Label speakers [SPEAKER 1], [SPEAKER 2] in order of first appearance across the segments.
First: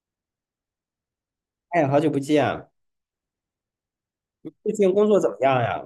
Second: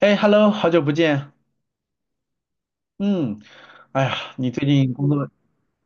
[SPEAKER 1] 哎，Hello，好久不见。
[SPEAKER 2] 哎，好久不见，
[SPEAKER 1] 嗯。哎呀，你最
[SPEAKER 2] 最
[SPEAKER 1] 近
[SPEAKER 2] 近工
[SPEAKER 1] 工
[SPEAKER 2] 作
[SPEAKER 1] 作，
[SPEAKER 2] 怎么样呀？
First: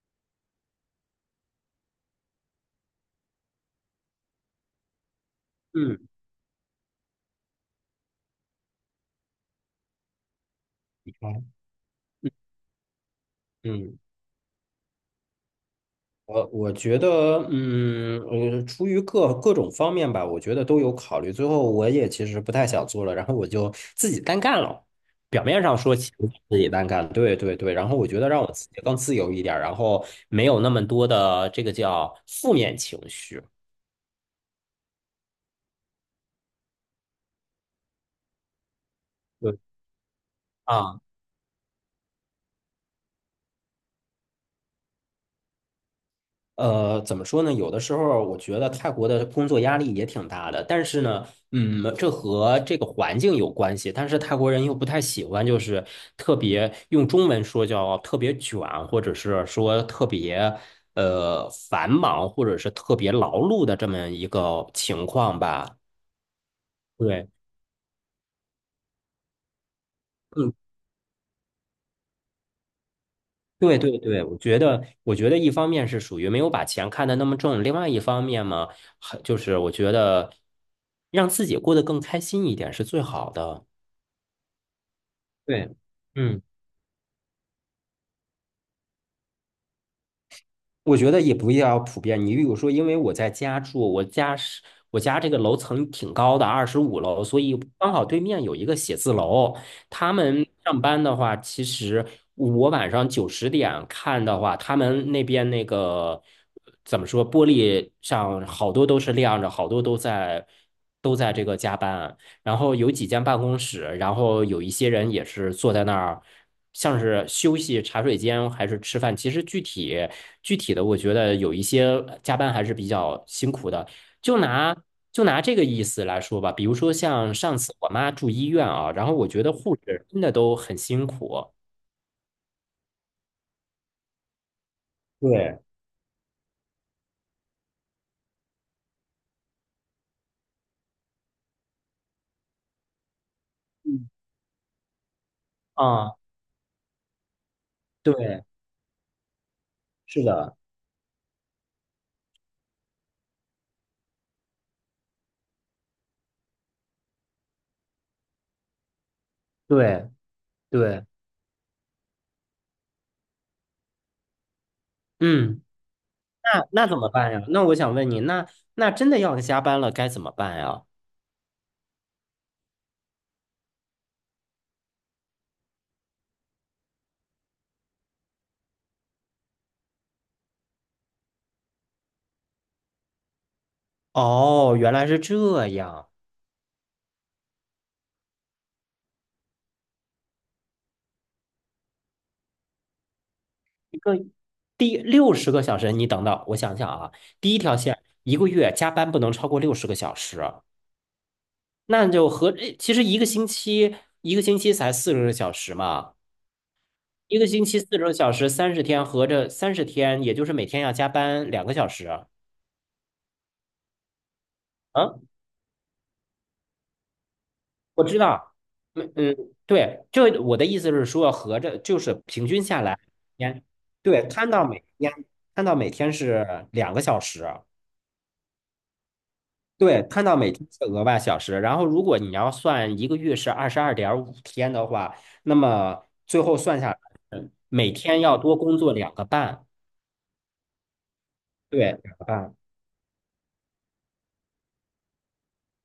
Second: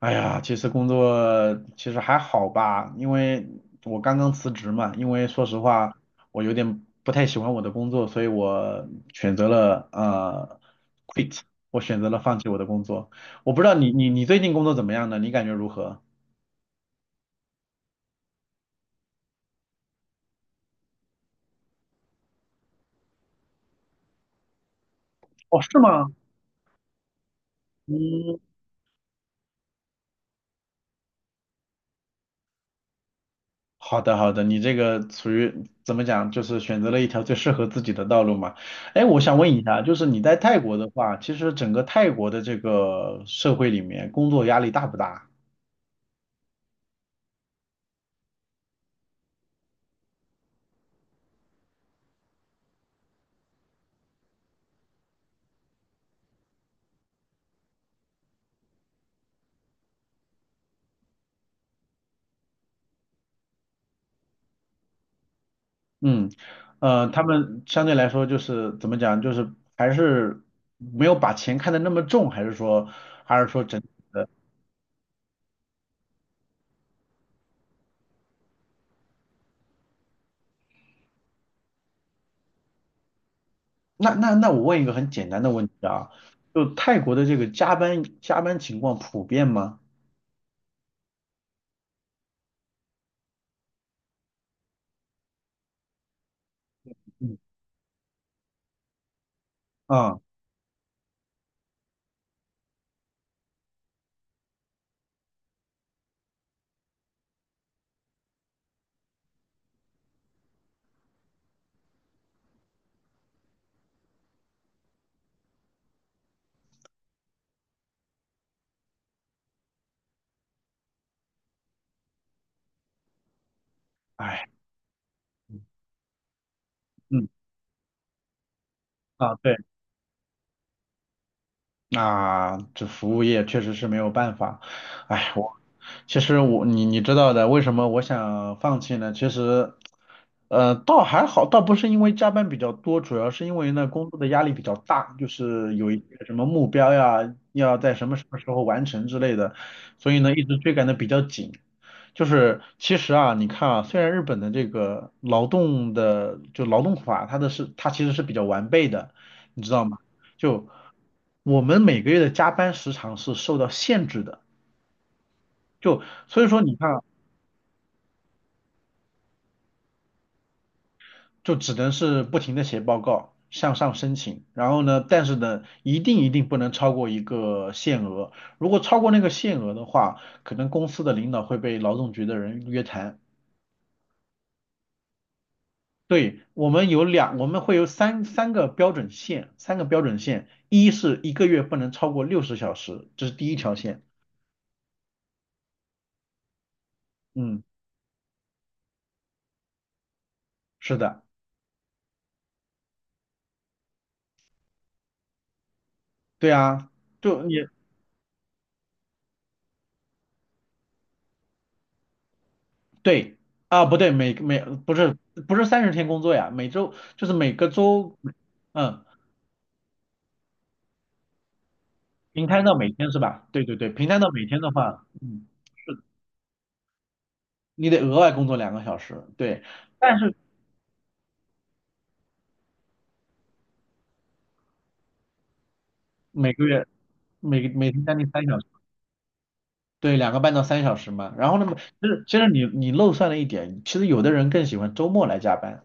[SPEAKER 1] 哎呀，其实还好吧，因为我刚刚辞职嘛。因为说实话，
[SPEAKER 2] 嗯，
[SPEAKER 1] 我有点不太喜欢我的工作，所以我选择了
[SPEAKER 2] 你
[SPEAKER 1] quit，
[SPEAKER 2] 好。
[SPEAKER 1] 我选择了放弃我的工作。我不知道你
[SPEAKER 2] 嗯，
[SPEAKER 1] 你你最近工作怎么样呢？你感觉如何？
[SPEAKER 2] 我觉得，出于各种方面吧，我觉得都有考虑。最后，我也其实不太想做了，然后我就自己单干了。表
[SPEAKER 1] 哦，
[SPEAKER 2] 面上
[SPEAKER 1] 是
[SPEAKER 2] 说其
[SPEAKER 1] 吗？
[SPEAKER 2] 实自己单干，对对对。然后我觉得
[SPEAKER 1] 嗯，
[SPEAKER 2] 让我自己更自由一点儿，然后没有那么多的这个叫负面情绪。
[SPEAKER 1] 好的，好的，你这个属于怎么讲，就是选择了一条最适合自己的道路嘛。哎，我想问
[SPEAKER 2] 对。
[SPEAKER 1] 一下，就是你在泰国的
[SPEAKER 2] 啊，
[SPEAKER 1] 话，其实整个泰国的这个社会里面，工作压力大不大？
[SPEAKER 2] 怎么说呢？有的时候我觉得泰国的工作压力也挺大的，但是呢，这和这个环境有关系。但是泰国人又不太喜欢，就是特别用中文说叫特别卷，或者是说特别繁忙，或者是特别劳碌的这么一个情况吧。
[SPEAKER 1] 嗯，呃，他
[SPEAKER 2] 对。
[SPEAKER 1] 们相对来说就是怎么讲，就是还是
[SPEAKER 2] 嗯。
[SPEAKER 1] 没有把钱看得那么重，还是说，还是说
[SPEAKER 2] 对
[SPEAKER 1] 整，
[SPEAKER 2] 对对，我觉得一方面是属于没有把钱看得那么重，另外一方面嘛，还就是我觉得让自己过得更开心一点是最好的。
[SPEAKER 1] 那那那我问一个很简单的问
[SPEAKER 2] 对，
[SPEAKER 1] 题啊，
[SPEAKER 2] 嗯。
[SPEAKER 1] 就泰国的这个加班情况普遍吗？
[SPEAKER 2] 我觉得也不要普遍。你比如说，因为我在家住，我家这个楼层挺高的，25楼，
[SPEAKER 1] 嗯，
[SPEAKER 2] 所以刚好对面有一个写字楼。他
[SPEAKER 1] 啊，
[SPEAKER 2] 们上班的话，其实我晚上九十点看的话，他们那边那个怎么说，玻璃上好多都是亮着，好多都在这个加班。然后有几间办公室，然后有一些人也是坐在那儿，像是休息、茶水间还是吃饭。其实具体的，我觉得有一些加班还是比较辛苦的。就
[SPEAKER 1] 哎，
[SPEAKER 2] 拿就拿这个意思来说吧，比如说
[SPEAKER 1] 嗯，
[SPEAKER 2] 像上次我妈住医院啊，然后我
[SPEAKER 1] 啊，
[SPEAKER 2] 觉得
[SPEAKER 1] 对。
[SPEAKER 2] 护士真的都很辛苦。
[SPEAKER 1] 那这服务业确实是没有办法。哎，嗯，我
[SPEAKER 2] 对，
[SPEAKER 1] 其实，你知道的，为什么我想放弃呢？其实，呃，倒还好，倒不是因为加班比较多，主要是因为呢
[SPEAKER 2] 嗯，
[SPEAKER 1] 工作的压力比较大，就是有一
[SPEAKER 2] 啊，
[SPEAKER 1] 些什么目标呀，要在什么什么
[SPEAKER 2] 对，
[SPEAKER 1] 时候完成之类的，所以
[SPEAKER 2] 是
[SPEAKER 1] 呢一
[SPEAKER 2] 的，
[SPEAKER 1] 直追赶的比较紧。就是其实啊，你看啊，虽然日本的这个劳动的就劳动法，它的是它其实是比较完备的，你知道吗？
[SPEAKER 2] 对
[SPEAKER 1] 就
[SPEAKER 2] 对，
[SPEAKER 1] 我们每个月的加班时长是受到限制的，
[SPEAKER 2] 嗯，
[SPEAKER 1] 就所以说
[SPEAKER 2] 那
[SPEAKER 1] 你
[SPEAKER 2] 那
[SPEAKER 1] 看
[SPEAKER 2] 怎
[SPEAKER 1] 啊
[SPEAKER 2] 么办呀？那我想问你，那真的要加班了，该怎么办呀？
[SPEAKER 1] 就只能是不停的写报告，向上申请，然后呢，但是呢，一定不能超过一个限额，如果超过那个限额的话，可能公司的领导会被劳动局的人约谈。
[SPEAKER 2] 哦，原来是这样。
[SPEAKER 1] 对，我们会有三个标准线，三个标准线，一是一个月不能超过60小时，这是第一条
[SPEAKER 2] 一
[SPEAKER 1] 线。
[SPEAKER 2] 个第六十个小时，你等等，我想想啊，第一
[SPEAKER 1] 嗯，
[SPEAKER 2] 条线一个月加班不能超过六十个小时，
[SPEAKER 1] 是的，
[SPEAKER 2] 那就合，诶其实一个星期才四十个小时嘛，
[SPEAKER 1] 对啊，
[SPEAKER 2] 一
[SPEAKER 1] 就
[SPEAKER 2] 个
[SPEAKER 1] 你。
[SPEAKER 2] 星期四十个小时，三十天合着三十天，也就是每天要加班两个小时。
[SPEAKER 1] 对啊，不对，不是
[SPEAKER 2] 啊？
[SPEAKER 1] 不是三十天工作呀，每周就是每个
[SPEAKER 2] 我
[SPEAKER 1] 周，
[SPEAKER 2] 知道，
[SPEAKER 1] 嗯，
[SPEAKER 2] 嗯嗯，对，就我的意思是说，合着就是
[SPEAKER 1] 平
[SPEAKER 2] 平均
[SPEAKER 1] 摊到
[SPEAKER 2] 下
[SPEAKER 1] 每
[SPEAKER 2] 来，
[SPEAKER 1] 天是吧？
[SPEAKER 2] 天，
[SPEAKER 1] 对对对，平摊
[SPEAKER 2] 对，
[SPEAKER 1] 到每
[SPEAKER 2] 摊
[SPEAKER 1] 天
[SPEAKER 2] 到
[SPEAKER 1] 的
[SPEAKER 2] 每
[SPEAKER 1] 话，
[SPEAKER 2] 天，
[SPEAKER 1] 嗯，
[SPEAKER 2] 摊到每天是两个小时。
[SPEAKER 1] 你得额外工作2个小时，对，
[SPEAKER 2] 对，
[SPEAKER 1] 但
[SPEAKER 2] 看
[SPEAKER 1] 是
[SPEAKER 2] 到每天是额外小时，然后如果你要算一个月是22.5天的话，那么最
[SPEAKER 1] 每
[SPEAKER 2] 后
[SPEAKER 1] 个
[SPEAKER 2] 算
[SPEAKER 1] 月
[SPEAKER 2] 下来，
[SPEAKER 1] 每
[SPEAKER 2] 每
[SPEAKER 1] 天将
[SPEAKER 2] 天
[SPEAKER 1] 近
[SPEAKER 2] 要
[SPEAKER 1] 三
[SPEAKER 2] 多
[SPEAKER 1] 小时，
[SPEAKER 2] 工作两个半，
[SPEAKER 1] 对，2个半到三小时嘛。然后那么
[SPEAKER 2] 对，
[SPEAKER 1] 其
[SPEAKER 2] 两
[SPEAKER 1] 实
[SPEAKER 2] 个
[SPEAKER 1] 其实
[SPEAKER 2] 半
[SPEAKER 1] 你漏算了一点，其实有的人更喜欢周末来加班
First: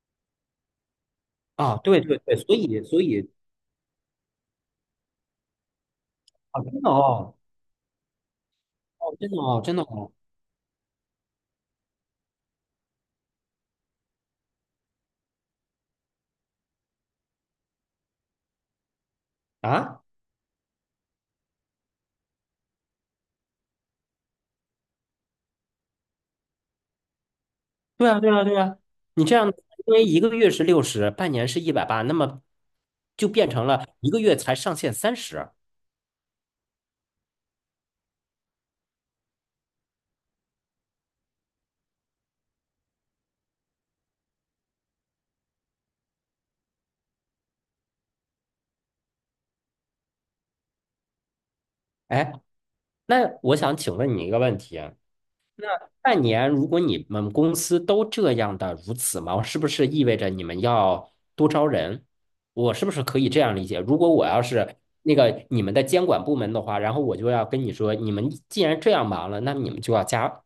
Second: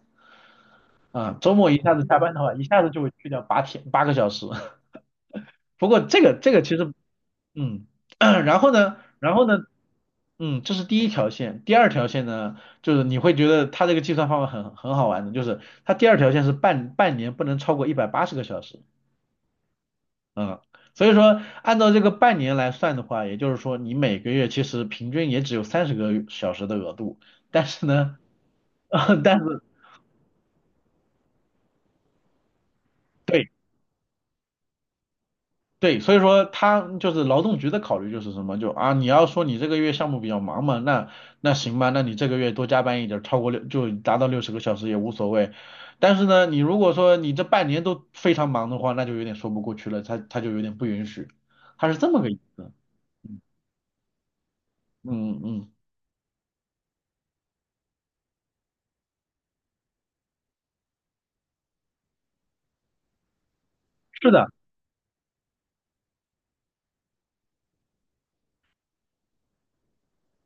[SPEAKER 1] 啊，周末一
[SPEAKER 2] 啊，
[SPEAKER 1] 下
[SPEAKER 2] 对
[SPEAKER 1] 子加
[SPEAKER 2] 对
[SPEAKER 1] 班
[SPEAKER 2] 对，
[SPEAKER 1] 的话，
[SPEAKER 2] 所
[SPEAKER 1] 一下
[SPEAKER 2] 以
[SPEAKER 1] 子就
[SPEAKER 2] 所
[SPEAKER 1] 会去
[SPEAKER 2] 以
[SPEAKER 1] 掉8天8个小时。不过这个
[SPEAKER 2] 啊，
[SPEAKER 1] 其
[SPEAKER 2] 真的
[SPEAKER 1] 实
[SPEAKER 2] 哦，
[SPEAKER 1] 嗯，然后呢，
[SPEAKER 2] 哦，真
[SPEAKER 1] 然
[SPEAKER 2] 的
[SPEAKER 1] 后
[SPEAKER 2] 哦，
[SPEAKER 1] 呢，
[SPEAKER 2] 真的哦，
[SPEAKER 1] 嗯，这是第一条线，第二条线呢，就是你会觉得它这个计算方法很好玩的，就是它第二条线是半年不能超过180个小时，
[SPEAKER 2] 啊，
[SPEAKER 1] 嗯，所以说按照这个半年来算的话，也就是说你每个月其实平均也只有30个小时的额度，但是
[SPEAKER 2] 对
[SPEAKER 1] 呢，
[SPEAKER 2] 啊，对啊，对啊，你这
[SPEAKER 1] 但
[SPEAKER 2] 样，
[SPEAKER 1] 是。
[SPEAKER 2] 因为一个月是六十，半年是一百八，那么就变
[SPEAKER 1] 对。
[SPEAKER 2] 成了一个月才上限三十。
[SPEAKER 1] 对，所以说他就是劳动局的考虑就是什么，就啊，你要说你这个月项目比较忙嘛，那那行吧，那你这个月多加班一点儿超过六就达到六十个小时也无所谓。但是呢，你如果说你这半年都非常忙的话，那就有点说不过去了，他就有点不允许，他是这么个
[SPEAKER 2] 哎，
[SPEAKER 1] 意思。
[SPEAKER 2] 那我想请问你一个问题，
[SPEAKER 1] 嗯嗯，
[SPEAKER 2] 半年，如果你们公司都这样的如此忙，是不是意味着你们要多招人？我是不是可以这样理解？如果我
[SPEAKER 1] 是
[SPEAKER 2] 要
[SPEAKER 1] 的，
[SPEAKER 2] 是你们的监管部门的话，然后我就要跟你说，你们既然这样忙了，那你们就要加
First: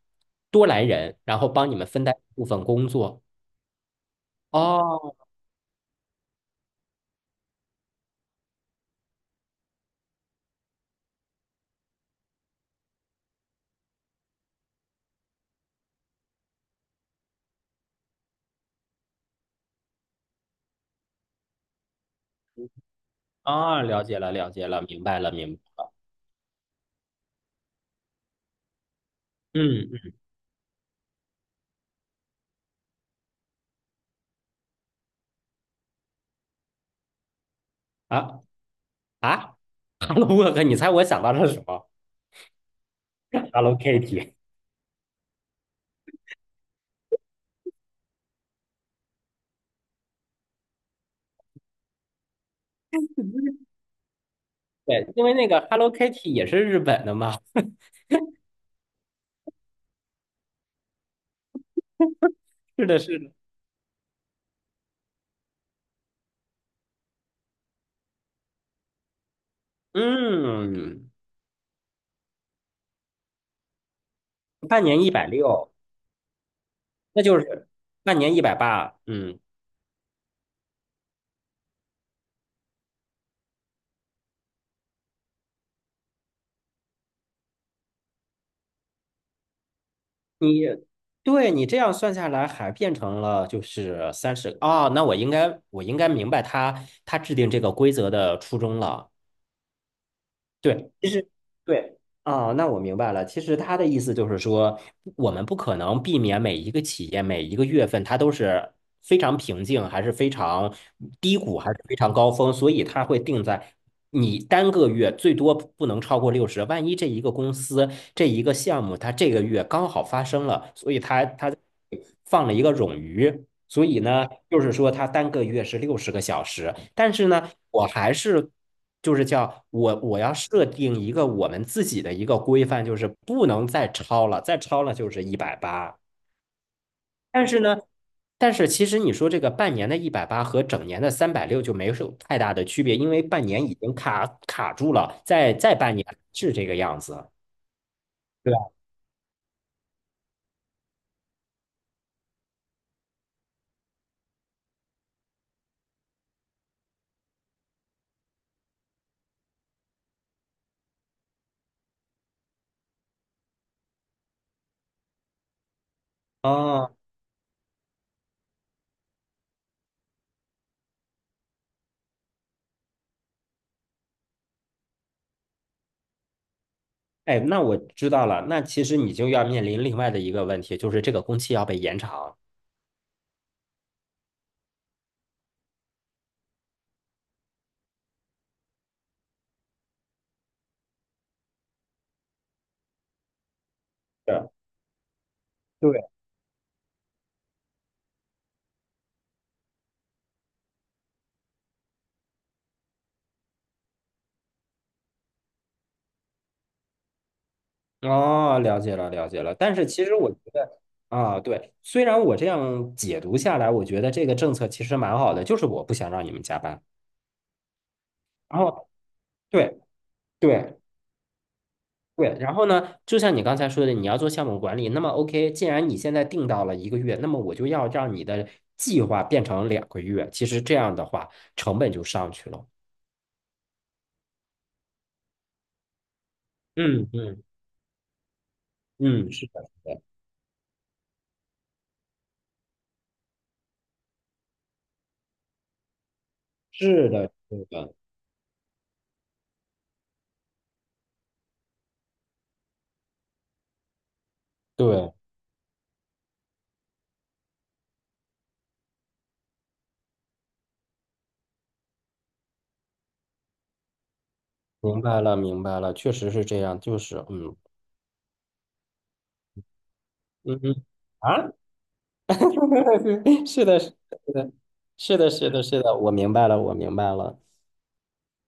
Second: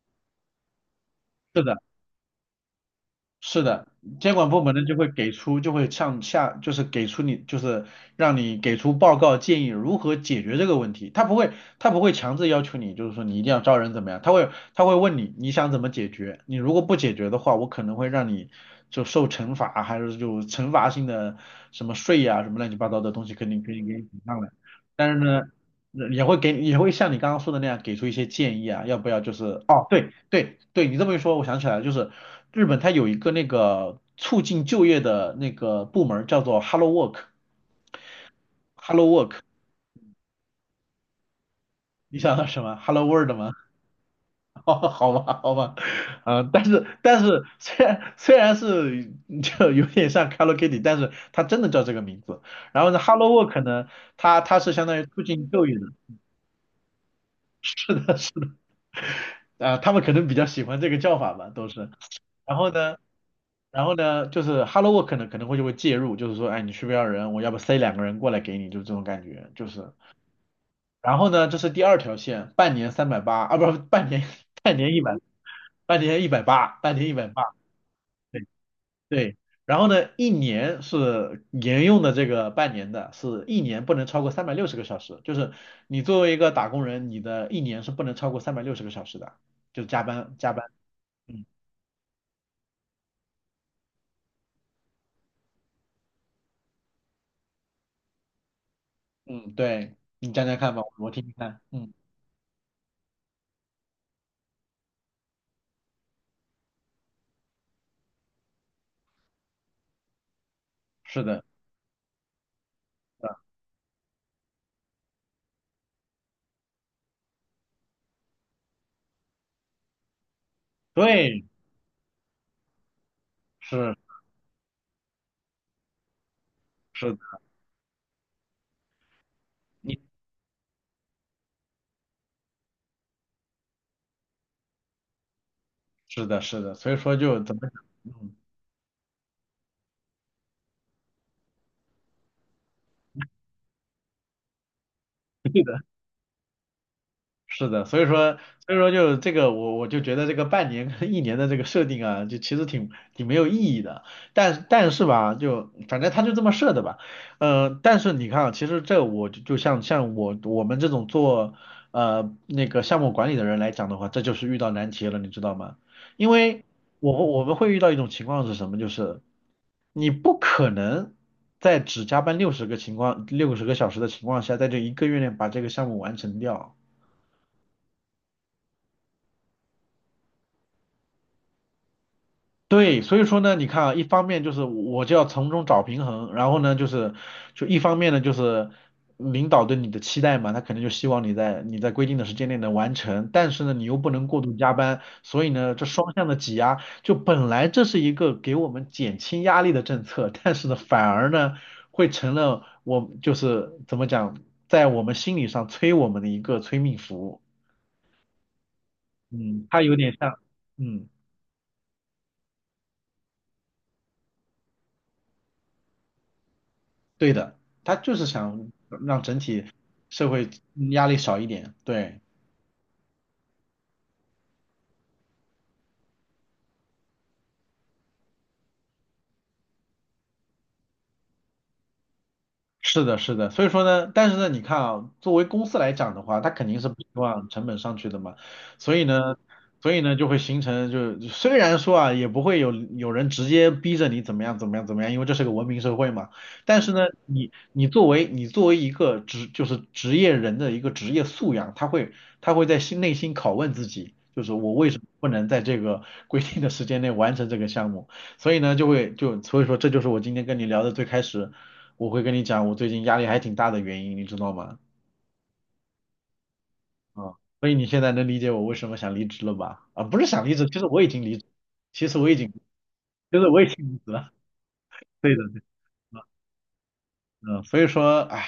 [SPEAKER 2] 多来人，然后
[SPEAKER 1] 是
[SPEAKER 2] 帮你
[SPEAKER 1] 的。
[SPEAKER 2] 们分担部分工作。
[SPEAKER 1] 是的，监管部门呢就会
[SPEAKER 2] 哦，
[SPEAKER 1] 给出，就会向下，就是给出你，就是让你给出报告建议如何解决这个问题。他不会，他不会强制要求你，就是说你一定要招人怎么样，他会问你你想怎么解决，你如果不解决的话，我可能会让你就受惩罚，还是就惩罚性的什么税呀、什么乱七八糟的东西，肯定肯
[SPEAKER 2] 啊，
[SPEAKER 1] 定给你
[SPEAKER 2] 了
[SPEAKER 1] 顶
[SPEAKER 2] 解了，
[SPEAKER 1] 上来。
[SPEAKER 2] 了解了，明
[SPEAKER 1] 但是
[SPEAKER 2] 白了，
[SPEAKER 1] 呢，
[SPEAKER 2] 明白。
[SPEAKER 1] 也会像你刚刚说的那样给出一些建议啊，要不要就是哦，
[SPEAKER 2] 嗯，
[SPEAKER 1] 对
[SPEAKER 2] 嗯
[SPEAKER 1] 对对，你这么一说，我想起来了，就是。日本它有一个那个促进就业的那个部门儿叫做 Hello Work，Hello
[SPEAKER 2] 啊
[SPEAKER 1] Work,
[SPEAKER 2] 啊，Hello Work，你猜我想到了什么
[SPEAKER 1] 你想到什么？Hello World 吗？
[SPEAKER 2] ？Hello Kitty。
[SPEAKER 1] 哦好吧，好吧，嗯、但是虽然是就有点像 Hello Kitty,但是它真的叫这个名字。然后呢，Hello Work 呢，它是相当于
[SPEAKER 2] 对，
[SPEAKER 1] 促
[SPEAKER 2] 因为那
[SPEAKER 1] 进
[SPEAKER 2] 个
[SPEAKER 1] 就业的，
[SPEAKER 2] Hello Kitty 也是日本的嘛。
[SPEAKER 1] 啊、他们可能比较喜欢这个叫法吧，都是。然后
[SPEAKER 2] 是
[SPEAKER 1] 呢？
[SPEAKER 2] 的，是的。
[SPEAKER 1] 然后呢，就是 Hello Work 呢可能会就会介入，就是说，哎，你需不需要人？我要不塞两个人过来给你，就这种感觉，就是，
[SPEAKER 2] 嗯，
[SPEAKER 1] 然后呢，这是第二条线，半年380啊，不是半年，半
[SPEAKER 2] 半
[SPEAKER 1] 年一
[SPEAKER 2] 年一
[SPEAKER 1] 百，
[SPEAKER 2] 百六，
[SPEAKER 1] 半年一百八，半年一
[SPEAKER 2] 那
[SPEAKER 1] 百
[SPEAKER 2] 就
[SPEAKER 1] 八，
[SPEAKER 2] 是半年一
[SPEAKER 1] 对
[SPEAKER 2] 百八。
[SPEAKER 1] 对。
[SPEAKER 2] 嗯，
[SPEAKER 1] 然后呢，一年是沿用的这个半年的，是一年不能超过三百六十个小时，就是你作为一个打工人，你的一年是不能超过三百六十个小时的，就是加班加
[SPEAKER 2] 你
[SPEAKER 1] 班。嗯
[SPEAKER 2] 对，你这样算下来，还变成了就是三十。哦，那我应该明白他制定这个规则的初衷了。
[SPEAKER 1] 嗯，对，你讲讲看吧，
[SPEAKER 2] 对，其
[SPEAKER 1] 我听
[SPEAKER 2] 实
[SPEAKER 1] 听看。嗯，
[SPEAKER 2] 对啊，那我明白了。其实他的意思就是说，我们不可能避免每一个企业每一个月份它都是非常平静，还是非常
[SPEAKER 1] 是
[SPEAKER 2] 低
[SPEAKER 1] 的，
[SPEAKER 2] 谷，还是非常高峰，所以它会
[SPEAKER 1] 是的，
[SPEAKER 2] 定在你单个月最多不能超过六十。万一这一个公司这一个项目它这个月刚好发生了，所以它
[SPEAKER 1] 对，
[SPEAKER 2] 它放了一个冗余，所
[SPEAKER 1] 是
[SPEAKER 2] 以呢，就是说它单个月是六十个小时，
[SPEAKER 1] 是
[SPEAKER 2] 但是
[SPEAKER 1] 的，
[SPEAKER 2] 呢，我还是就是叫我
[SPEAKER 1] 你
[SPEAKER 2] 我要设定一个我们自己的一个规范，就是不能再超了，再超了就是一百八，
[SPEAKER 1] 是的是的，所以说就
[SPEAKER 2] 但
[SPEAKER 1] 怎
[SPEAKER 2] 是
[SPEAKER 1] 么
[SPEAKER 2] 呢。
[SPEAKER 1] 讲，嗯。
[SPEAKER 2] 但是其实你说这个半年的一百八和整年的360就没有太大的区别，因为半年已经卡住了，再半年是这个样子，
[SPEAKER 1] 是的，所以说，
[SPEAKER 2] 对吧？
[SPEAKER 1] 所以说就这个，我就觉得这个半年跟一年的这个设定啊，就其实挺没有意义的。但是吧，就反正他就这么设的吧。呃，但是你看啊，其实这我就像我们这种做呃那个项目管理的人来讲的话，这就是遇到难题了，你知道吗？因为
[SPEAKER 2] 哦。
[SPEAKER 1] 我们会遇到一种情况是什么，就是你不可能在只加班六十个小时的情况下，在这一个月内把这个项目完成掉。
[SPEAKER 2] 哎，那我知道了。那其实你就要面临另外的一个问题，就是这个工期要被延长。
[SPEAKER 1] 对，所以说呢，你看啊，一方面就是我就要从中找平衡，然后呢，就是就一方面呢，就是领导对你的期待嘛，他肯定就希望你在你在规定的时间内能完成，但是呢，你又不能过
[SPEAKER 2] 对
[SPEAKER 1] 度加班，所以呢，这
[SPEAKER 2] 对，
[SPEAKER 1] 双向的挤压，就本来这是一个给我们减轻压力的政策，但是呢，反而呢，会成了我就是怎么讲，在我们心理上催我们的一个催命符，
[SPEAKER 2] 哦，了解了，了解了。
[SPEAKER 1] 嗯，
[SPEAKER 2] 但
[SPEAKER 1] 它
[SPEAKER 2] 是
[SPEAKER 1] 有
[SPEAKER 2] 其
[SPEAKER 1] 点
[SPEAKER 2] 实我
[SPEAKER 1] 像，
[SPEAKER 2] 觉得
[SPEAKER 1] 嗯。
[SPEAKER 2] 啊，对，虽然我这样解读下来，我觉得这个政策其实蛮好的，就是我不想让你们加班。
[SPEAKER 1] 对的，他就是
[SPEAKER 2] 然
[SPEAKER 1] 想
[SPEAKER 2] 后，
[SPEAKER 1] 让整体
[SPEAKER 2] 对
[SPEAKER 1] 社会
[SPEAKER 2] 对
[SPEAKER 1] 压力少一点，对。
[SPEAKER 2] 对，然后呢，就像你刚才说的，你要做项目管理，那么 OK，既然你现在定到了一个月，那么我就要让你的计划变成2个月。其实这样的话，成本就上去了。
[SPEAKER 1] 是的，是的，所以说呢，但是呢，你看啊，作为公司来讲的话，他肯定是不希
[SPEAKER 2] 嗯嗯
[SPEAKER 1] 望成本上去的嘛，所以
[SPEAKER 2] 嗯，
[SPEAKER 1] 呢，
[SPEAKER 2] 是的，
[SPEAKER 1] 所
[SPEAKER 2] 是
[SPEAKER 1] 以
[SPEAKER 2] 的。
[SPEAKER 1] 呢，就会形成就虽然说啊，也不会有人直接逼着你怎么样怎么样怎么样，因为这是个文明社会嘛，但是呢，
[SPEAKER 2] 是的，
[SPEAKER 1] 你
[SPEAKER 2] 是
[SPEAKER 1] 你
[SPEAKER 2] 的，
[SPEAKER 1] 作为你作为一个职就是职业人的一个职业素养，他会在内心拷问自己，就是我为什么
[SPEAKER 2] 对，
[SPEAKER 1] 不能在这个 规定的时间内完成这个项目，所以呢，就会就所以说这就是我今天跟你聊的最开始。我会跟你讲，我最近压力还挺大的原因，你知道吗？
[SPEAKER 2] 明白了，明白了，确实是这样，就是
[SPEAKER 1] 啊，所以你现在能理解我为什么想离职了吧？啊，不是想离
[SPEAKER 2] 嗯
[SPEAKER 1] 职，其
[SPEAKER 2] 嗯
[SPEAKER 1] 实我已经离职，
[SPEAKER 2] 啊，
[SPEAKER 1] 其实我已经，就 是我
[SPEAKER 2] 是
[SPEAKER 1] 已经
[SPEAKER 2] 的，是
[SPEAKER 1] 离职了。
[SPEAKER 2] 的，是的，
[SPEAKER 1] 对的，
[SPEAKER 2] 是
[SPEAKER 1] 对
[SPEAKER 2] 的，
[SPEAKER 1] 的
[SPEAKER 2] 是的，我明白了，我明白了，
[SPEAKER 1] 嗯，所以说，唉，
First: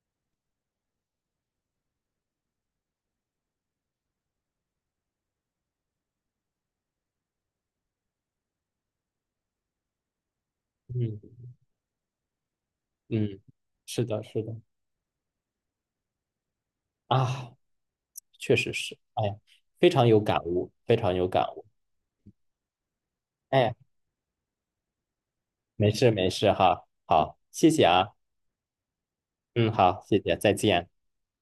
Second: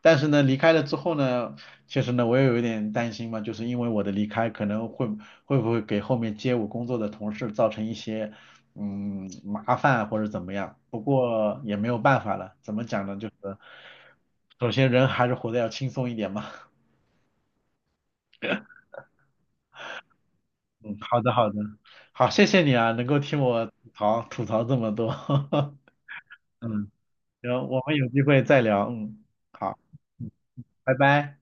[SPEAKER 1] 但是呢，离开了之后呢，其实呢，我也有一点担心嘛，就是因为我的离开可能会会不会给后面接我工作的同事造成一些嗯麻烦或者怎么样？不
[SPEAKER 2] 嗯
[SPEAKER 1] 过也没有办法了，怎么讲呢？就是
[SPEAKER 2] 嗯，是的，是的，
[SPEAKER 1] 首先人还是活得要轻松一点嘛。
[SPEAKER 2] 啊，确实是，哎呀，非常有感悟，非
[SPEAKER 1] 嗯，
[SPEAKER 2] 常
[SPEAKER 1] 好
[SPEAKER 2] 有
[SPEAKER 1] 的
[SPEAKER 2] 感
[SPEAKER 1] 好的，
[SPEAKER 2] 悟，
[SPEAKER 1] 好，谢谢你啊，能够听我
[SPEAKER 2] 哎，
[SPEAKER 1] 吐槽吐槽这么多，
[SPEAKER 2] 没事没 事哈，
[SPEAKER 1] 嗯，
[SPEAKER 2] 好，
[SPEAKER 1] 行，
[SPEAKER 2] 谢
[SPEAKER 1] 我
[SPEAKER 2] 谢
[SPEAKER 1] 们有
[SPEAKER 2] 啊，
[SPEAKER 1] 机会再聊，嗯，
[SPEAKER 2] 嗯，
[SPEAKER 1] 好，
[SPEAKER 2] 好，谢
[SPEAKER 1] 嗯，
[SPEAKER 2] 谢，再见。
[SPEAKER 1] 拜拜。